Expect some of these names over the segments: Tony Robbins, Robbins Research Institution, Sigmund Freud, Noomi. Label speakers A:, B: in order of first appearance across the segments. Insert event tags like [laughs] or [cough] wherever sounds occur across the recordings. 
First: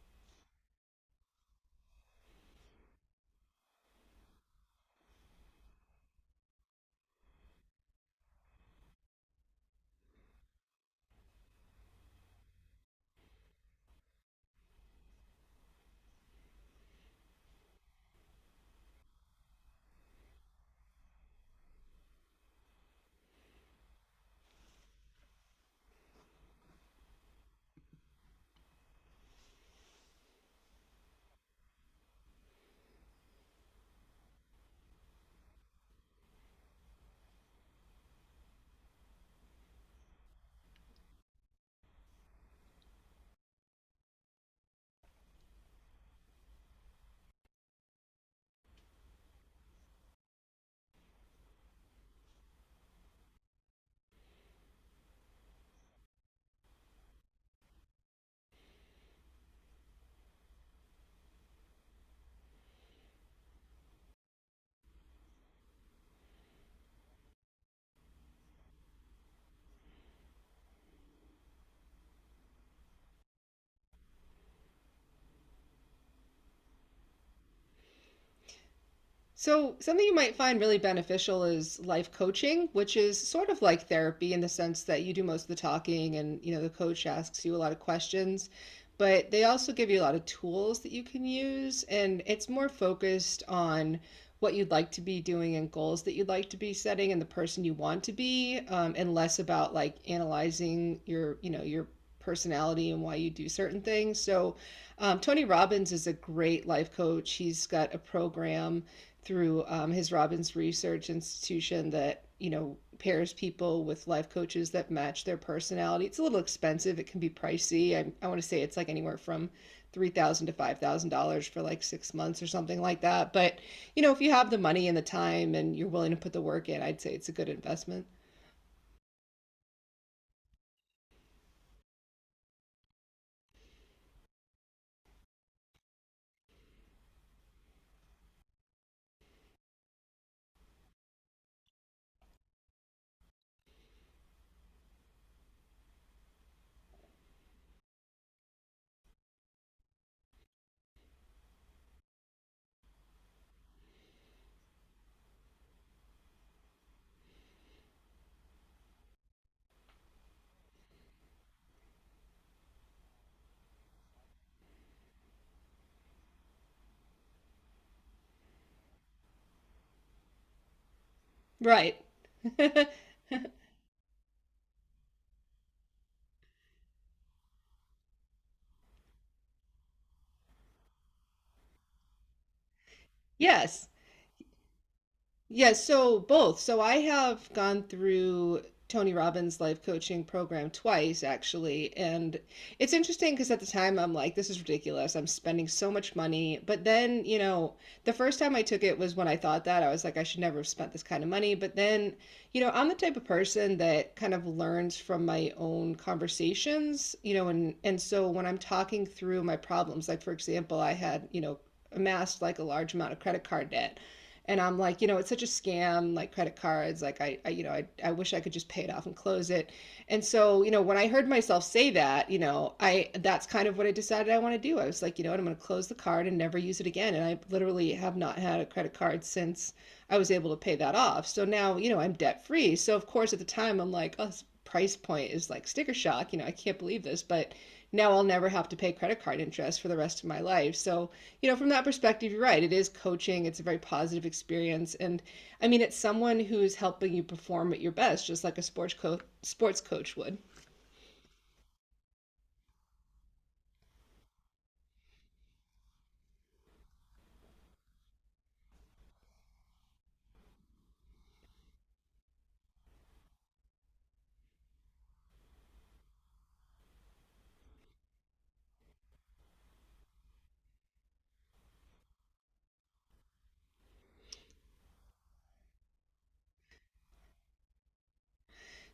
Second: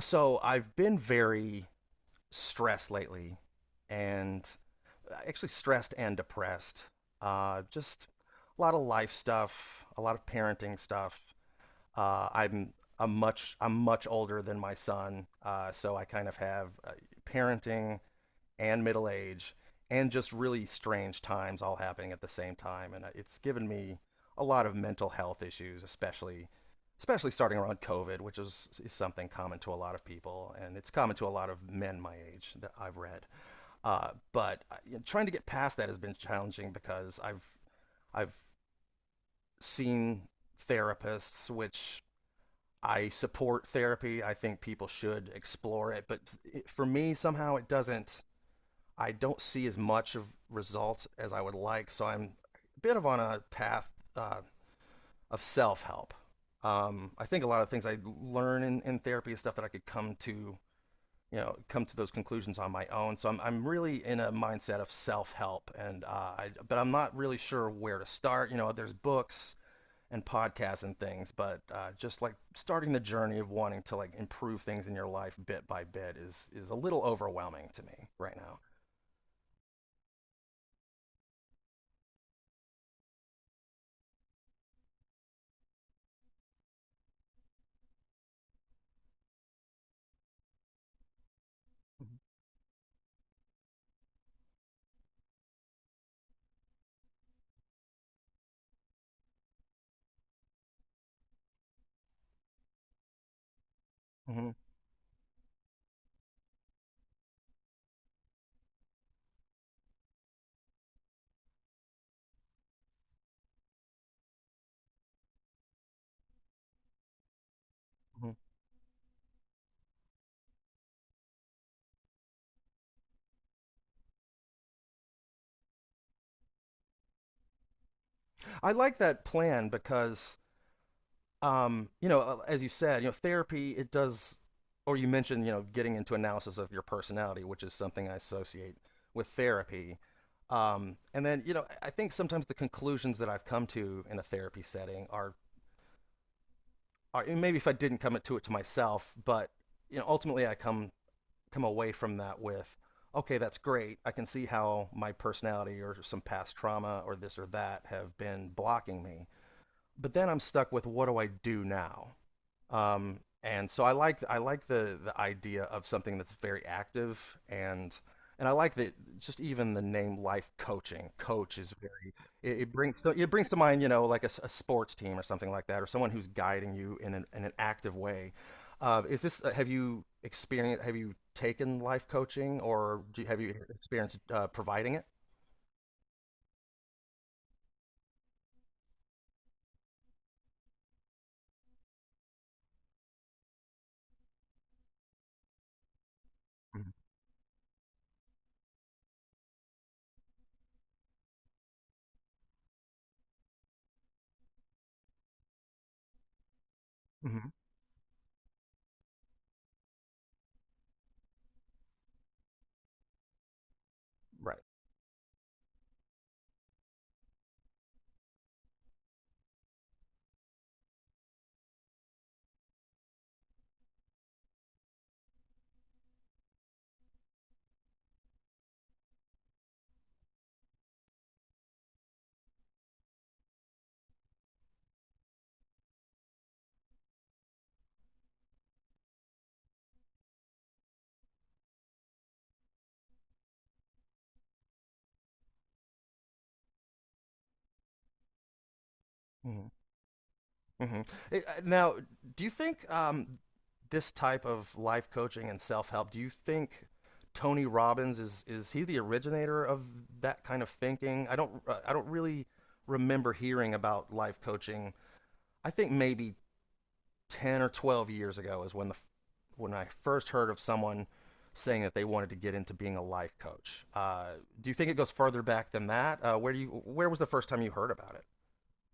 A: So I've been very stressed lately, and actually stressed and depressed. Just a lot of life stuff, a lot of parenting stuff. Uh, I'm I'm much older than my son, so I kind of have parenting and middle age and just really strange times all happening at the same time, and it's given me a lot of mental health issues, especially starting around COVID, which is something common to a lot of people, and it's common to a lot of men my age that I've read. But trying to get past that has been challenging because I've seen therapists, which, I support therapy, I think people should explore it, but for me somehow it doesn't I don't see as much of results as I would like. So I'm a bit of on a path of self help. I think a lot of things I learn in therapy is stuff that I could come to those conclusions on my own. So I'm really in a mindset of self help. But I'm not really sure where to start. You know, there's books and podcasts and things, but just like starting the journey of wanting to like improve things in your life bit by bit is a little overwhelming to me right now.
B: So, something you might find really beneficial is life coaching, which is sort of like therapy in the sense that you do most of the talking and, you know, the coach asks you a lot of questions, but they also give you a lot of tools that you can use, and it's more focused on what you'd like to be doing and goals that you'd like to be setting and the person you want to be, and less about like analyzing your personality and why you do certain things.
A: Mm-hmm.
B: So, Tony Robbins is a great life coach. He's got a program through his Robbins Research Institution that pairs people with life coaches that match their personality. It's a little expensive. It can be pricey. I
A: Mm-hmm.
B: want to say it's like anywhere from $3,000 to $5,000 for like 6 months or something like that. But if you have the money and the time and you're willing to put the work in, I'd say it's a good investment.
A: I like that plan because, as you said, therapy it does, or you mentioned, getting into analysis of your personality, which is something I associate with therapy. And then, I think sometimes the conclusions that I've come to in a therapy setting are maybe if I didn't come to it to myself, but ultimately I come away from that with, okay, that's great. I can see how my personality or some past trauma or this or that have been blocking me, but then I'm stuck with what do I do now? And so I like the idea of something that's very active, and I like that just even the name life coaching coach is
B: Right.
A: very, it brings to mind, like a sports team or something like that, or someone who's guiding you in an active way. Is this have you experienced have you taken life coaching, or have you
B: Yes.
A: experienced providing it?
B: Yes, so both. So I have gone through Tony Robbins' life coaching program twice, actually. And it's interesting because at the time I'm like, this is ridiculous. I'm spending so much money. But then, the first time I took it was when I thought that. I was like, I should never have spent this kind of money. But then, I'm the type of person that kind of learns from my own conversations, and so when I'm talking through my problems, like for example, I had, amassed like a large amount of credit card debt, and I'm like, it's such a scam, like credit cards. Like I wish I could just pay it off and close it. And so, when I heard myself say that, you know, I that's kind of what I decided I want to do. I was like, you know what, I'm going to close the card and never use it again. And I literally have not had a credit card since I was able to pay that off. So now, I'm debt free. So of course, at the time, I'm like, oh, this price point is like sticker shock. I can't believe this, but now I'll never have to pay credit card interest for the rest of my life. So from that perspective, you're right. It is coaching. It's a very positive experience. And I mean, it's someone who's helping you perform at your best, just like a sports coach
A: Right.
B: sports coach would.
A: hmm Now, do you think this type of life coaching and self help? Do you think Tony Robbins is he the originator of that kind of thinking? I don't really remember hearing about life coaching. I think maybe 10 or 12 years ago is when I first heard of someone saying that they wanted to get into being a life coach. Do you think it goes further back than that? Where do you Where was the first time you heard about it?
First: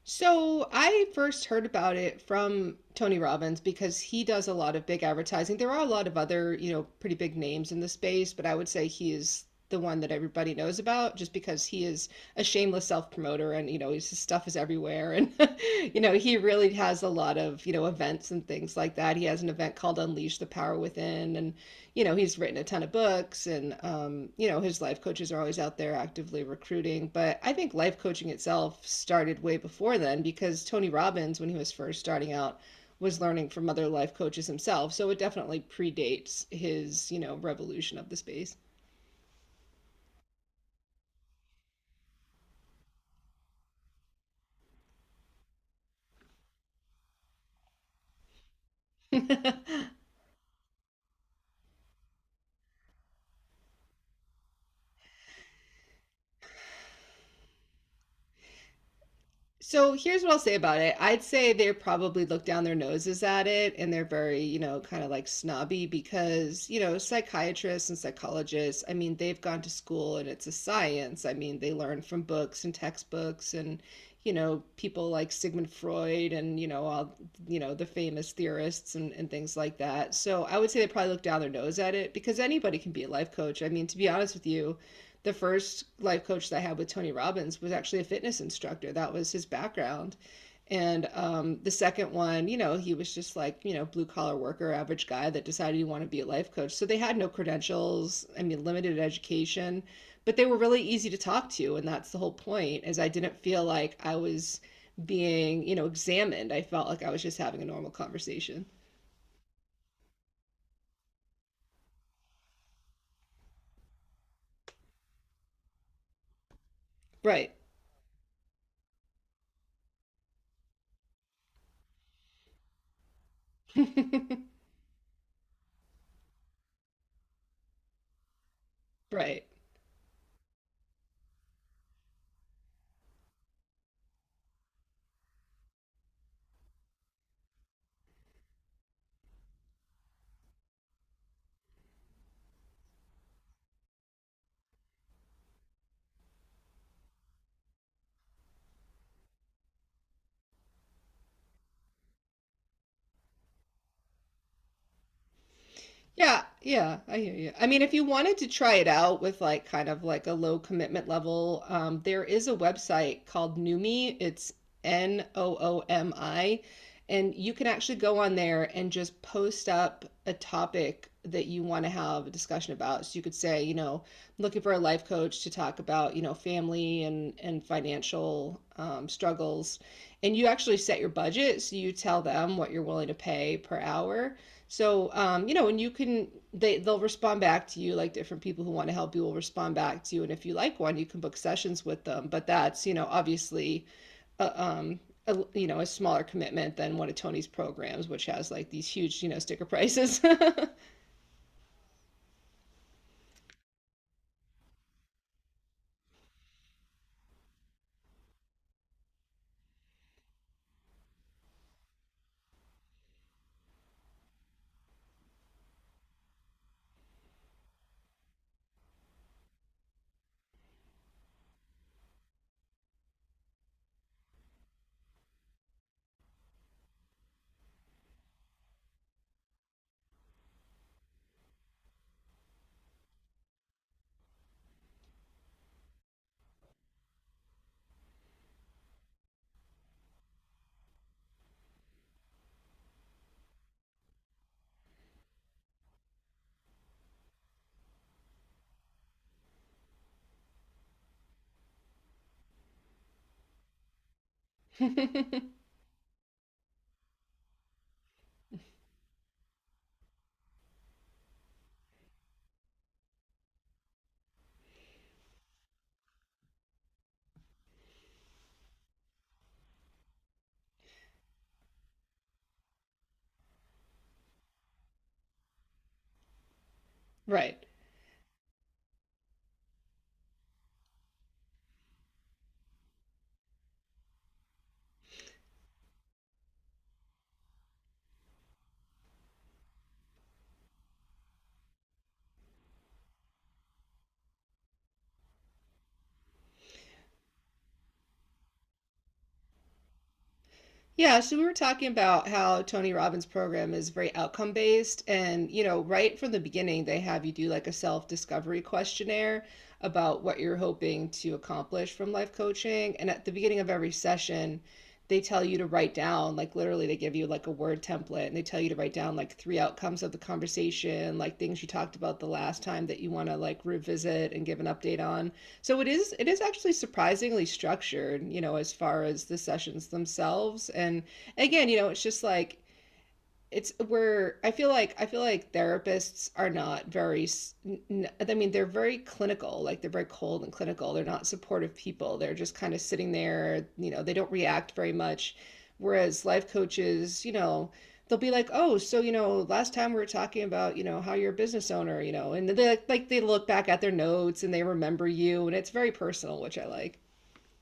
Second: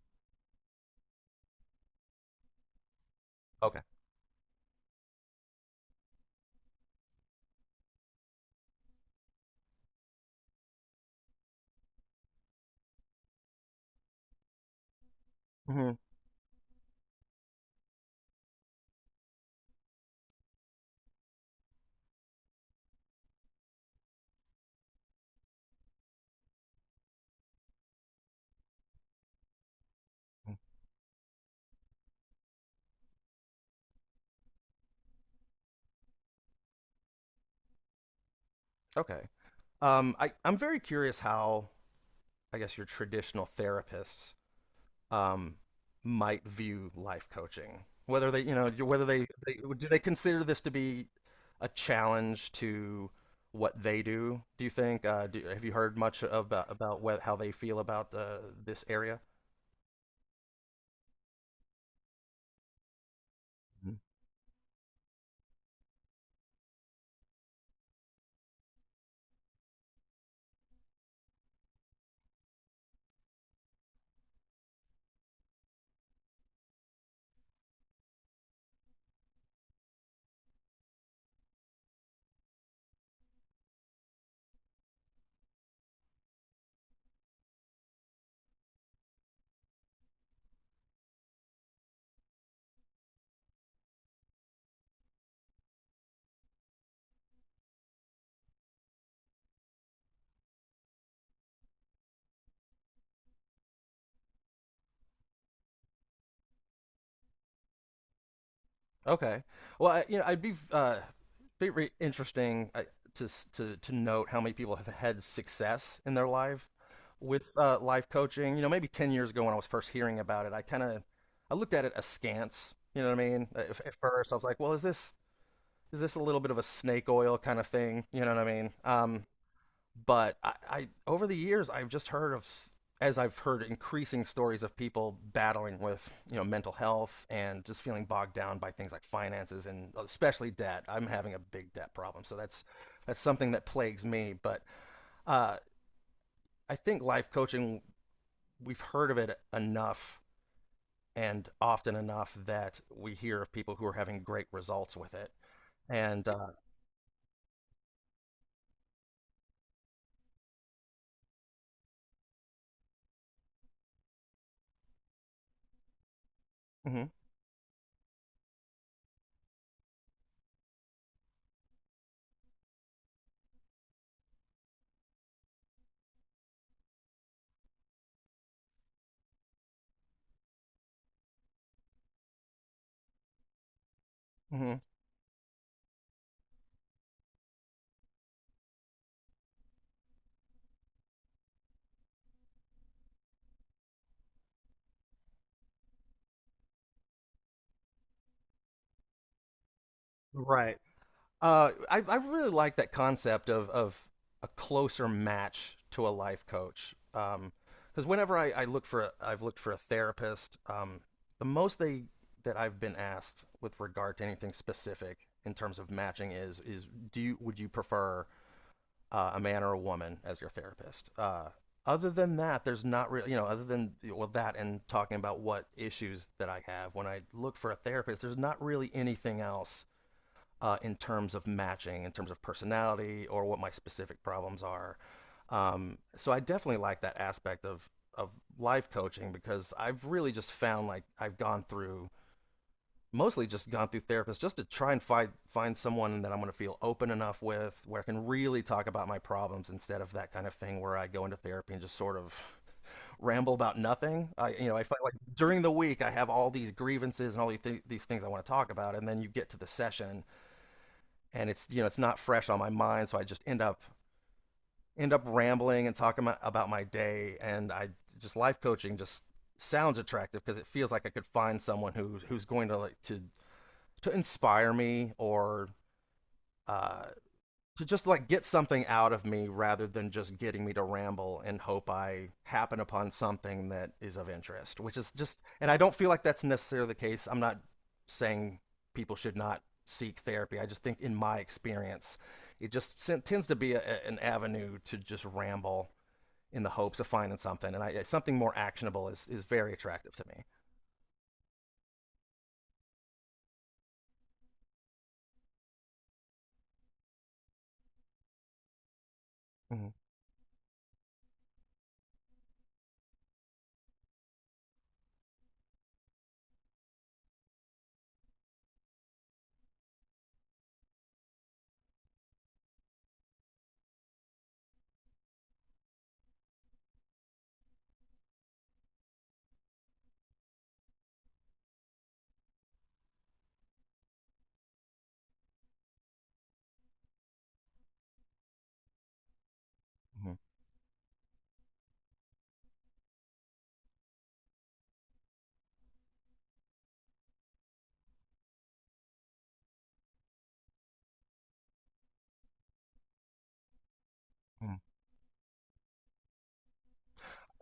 B: So I first heard about it from Tony Robbins
A: Okay.
B: because he does a lot of big advertising. There are a lot of other, pretty big names in the space, but I would say he is the one that everybody knows about just because he is a shameless self-promoter, and his stuff is everywhere. And [laughs]
A: Hmm.
B: he really has a lot of events and things like that. He has an event called Unleash the Power Within. And he's written a ton of books. And his life coaches are always out there actively recruiting. But I think life coaching itself started way before then because Tony Robbins, when he was first starting out, was learning from other life coaches himself. So it definitely predates his revolution of the space.
A: Okay. I'm very curious how I guess your traditional therapists um, might view life coaching. Whether they, you know, whether they
B: [laughs]
A: do they consider this to be a challenge to what they do? Do you think? Have you heard much about how they feel about this area?
B: So here's what I'll say about it. I'd say they probably look down their noses at it, and they're very kind of like snobby, because psychiatrists and psychologists, I mean, they've gone to school and it's a science. I mean, they learn from books and textbooks and people like Sigmund Freud and all the famous theorists and things like that. So I would say they probably look down their nose at it because anybody can be a life coach. I mean, to be honest with you, the first life coach that I had with Tony Robbins was actually a fitness instructor. That was his background. And the second one, he was just like blue collar worker, average guy that decided he wanted to be a life coach. So they had no credentials, I mean, limited education, but they were really easy to talk to. And that's the whole point, is I didn't feel like I was being examined. I felt like I was just having a normal conversation.
A: Okay. Well, I'd be interesting to to note how many people have had success in their life with
B: Right.
A: life coaching. You know, maybe 10 years ago when I was first hearing about it, I kind of I looked at it askance. You know what I mean? At first, I was like,
B: [laughs]
A: well, is this a little bit of a snake oil kind of thing? You know what I mean? Um,
B: Right.
A: but I, I over the years I've just heard of as I've heard increasing stories of people battling with mental health and just feeling bogged down by things like finances and especially debt. I'm having a big debt problem, so that's something that plagues me. But uh, I think life coaching we've heard of it enough and often enough that we hear of people who are having great results with it. And
B: Yeah, yeah, I hear you. I mean, if you wanted to try it out with like kind of like a low commitment level, there is a website called Noomi. It's Noomi,
A: mhm,
B: and you can actually go on there and just post up a topic that you want to have a discussion about. So you could say, I'm looking for a life coach to talk about family and financial struggles, and you actually set your budget, so you tell them what you're willing to pay per hour.
A: mhm.
B: So you know, and you can they they'll respond back to you, like different people who want to help you will respond back to you. And if you like one, you can book sessions with them. But that's obviously a, um, a smaller commitment than one of Tony's programs, which has like these huge sticker prices.
A: Right. I really like that concept of a closer match to a life coach. Because whenever I've looked for a therapist. The most they that I've been asked with regard to anything specific in terms of matching is do you would you prefer a man or a woman as your therapist? Other than that, there's not really other than well that and talking about what issues that I have when I look for a therapist, there's not really anything else in terms of matching, in terms of personality, or what my specific problems are. So I definitely like that aspect of life coaching, because I've really just found like I've gone through mostly just gone through therapists just to try and find someone that I'm going to feel open enough with where I can really talk about my problems, instead of that kind of thing where I go into therapy and just sort of [laughs] ramble about nothing. I you know I find, like, during the
B: [laughs]
A: week I have all these grievances and these things I want to talk about, and then you get to the session and it's you know it's not fresh on my mind, so I just end up rambling and talking about my day, and I just life coaching just sounds attractive because it feels like I could find someone who's going to like to inspire me, or uh,
B: Right.
A: to just like get something out of me, rather than just getting me to ramble and hope I happen upon something that is of interest, which is just, and I don't feel like that's necessarily the case. I'm not saying people should not seek therapy. I just think in my experience, it just tends to be an avenue to just ramble in the hopes of finding something. And something more actionable is very attractive to me.
B: Yeah, so we were talking about how Tony Robbins' program is very outcome based. And right from the beginning, they have you do like a self discovery questionnaire
A: Mm-hmm.
B: about what you're hoping to accomplish from life coaching. And at the beginning of every session, they tell you to write down, like literally, they give you like a word template and they tell you to write down like three outcomes of the conversation, like things you talked about the last time that you want to like revisit and give an update on. So it is actually surprisingly structured, as far as the sessions themselves. And again, it's just like it's where I feel like therapists are not very. I mean, they're very clinical, like they're very
A: Mm-hmm.
B: cold and clinical. They're not supportive people. They're just kind of sitting there. They don't react very much, whereas life coaches, they'll be like, oh, so last time we were talking about how you're a business owner, and they like, they look back at their notes and they
A: Mm-hmm.
B: remember you, and it's very personal, which I like.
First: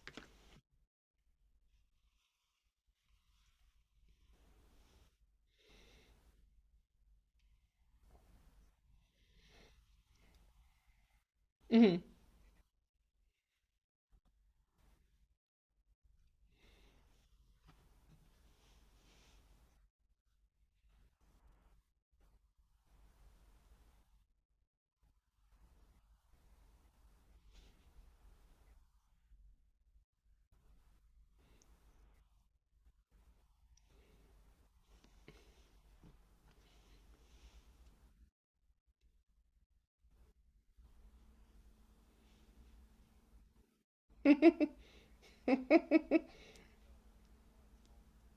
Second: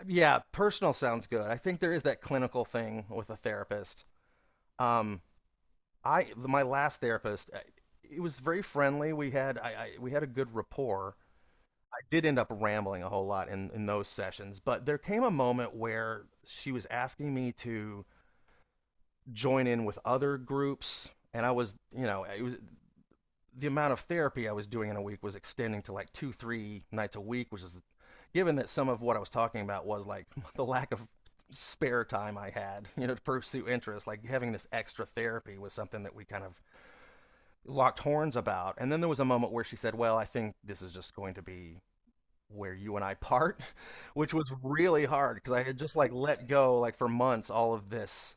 A: Yeah, personal sounds good. I think there is that clinical thing with a therapist. Um, I My last therapist, it was very friendly. We had a good rapport. I
B: Hmm.
A: did end up rambling a whole lot in those sessions, but there came a moment where she was asking me to join in with other groups, and I was you know it was, the amount of therapy I was doing in a week was extending to like two three nights a week, which is, given that some of what I was talking about was like [laughs] the lack of spare time I had, to pursue interests, like having this extra therapy was something that we kind of locked horns about. And then there was a moment where she said, well, I think this is just going to be where you and I part, [laughs] which was really hard because I had just like let go, like for months, all of this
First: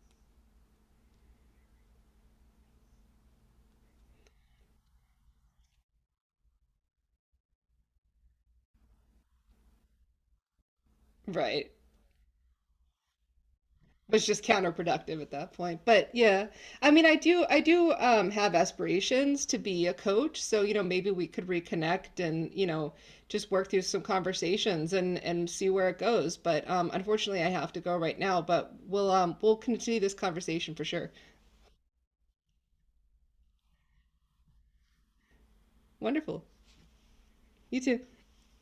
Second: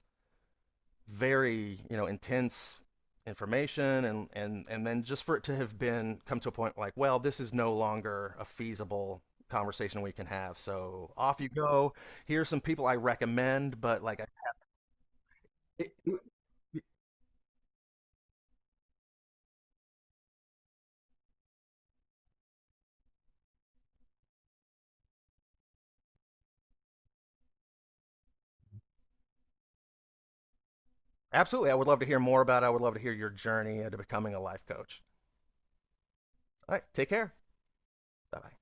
A: very, intense information, and then just for it to have been come to a point like, well, this is no longer a feasible conversation we can have, so off you
B: Right.
A: go, here's some people I recommend, but like,
B: Was just counterproductive at that point. But yeah, I mean, I do have aspirations to be a coach. So, maybe we could reconnect and, just work through some conversations and see where it goes. But unfortunately, I have to go right now. But we'll continue this conversation for sure.
A: absolutely, I would love to hear more about it. I would love to hear your journey into becoming a life coach.
B: Wonderful.
A: All right, take care.
B: You too.
A: Bye bye.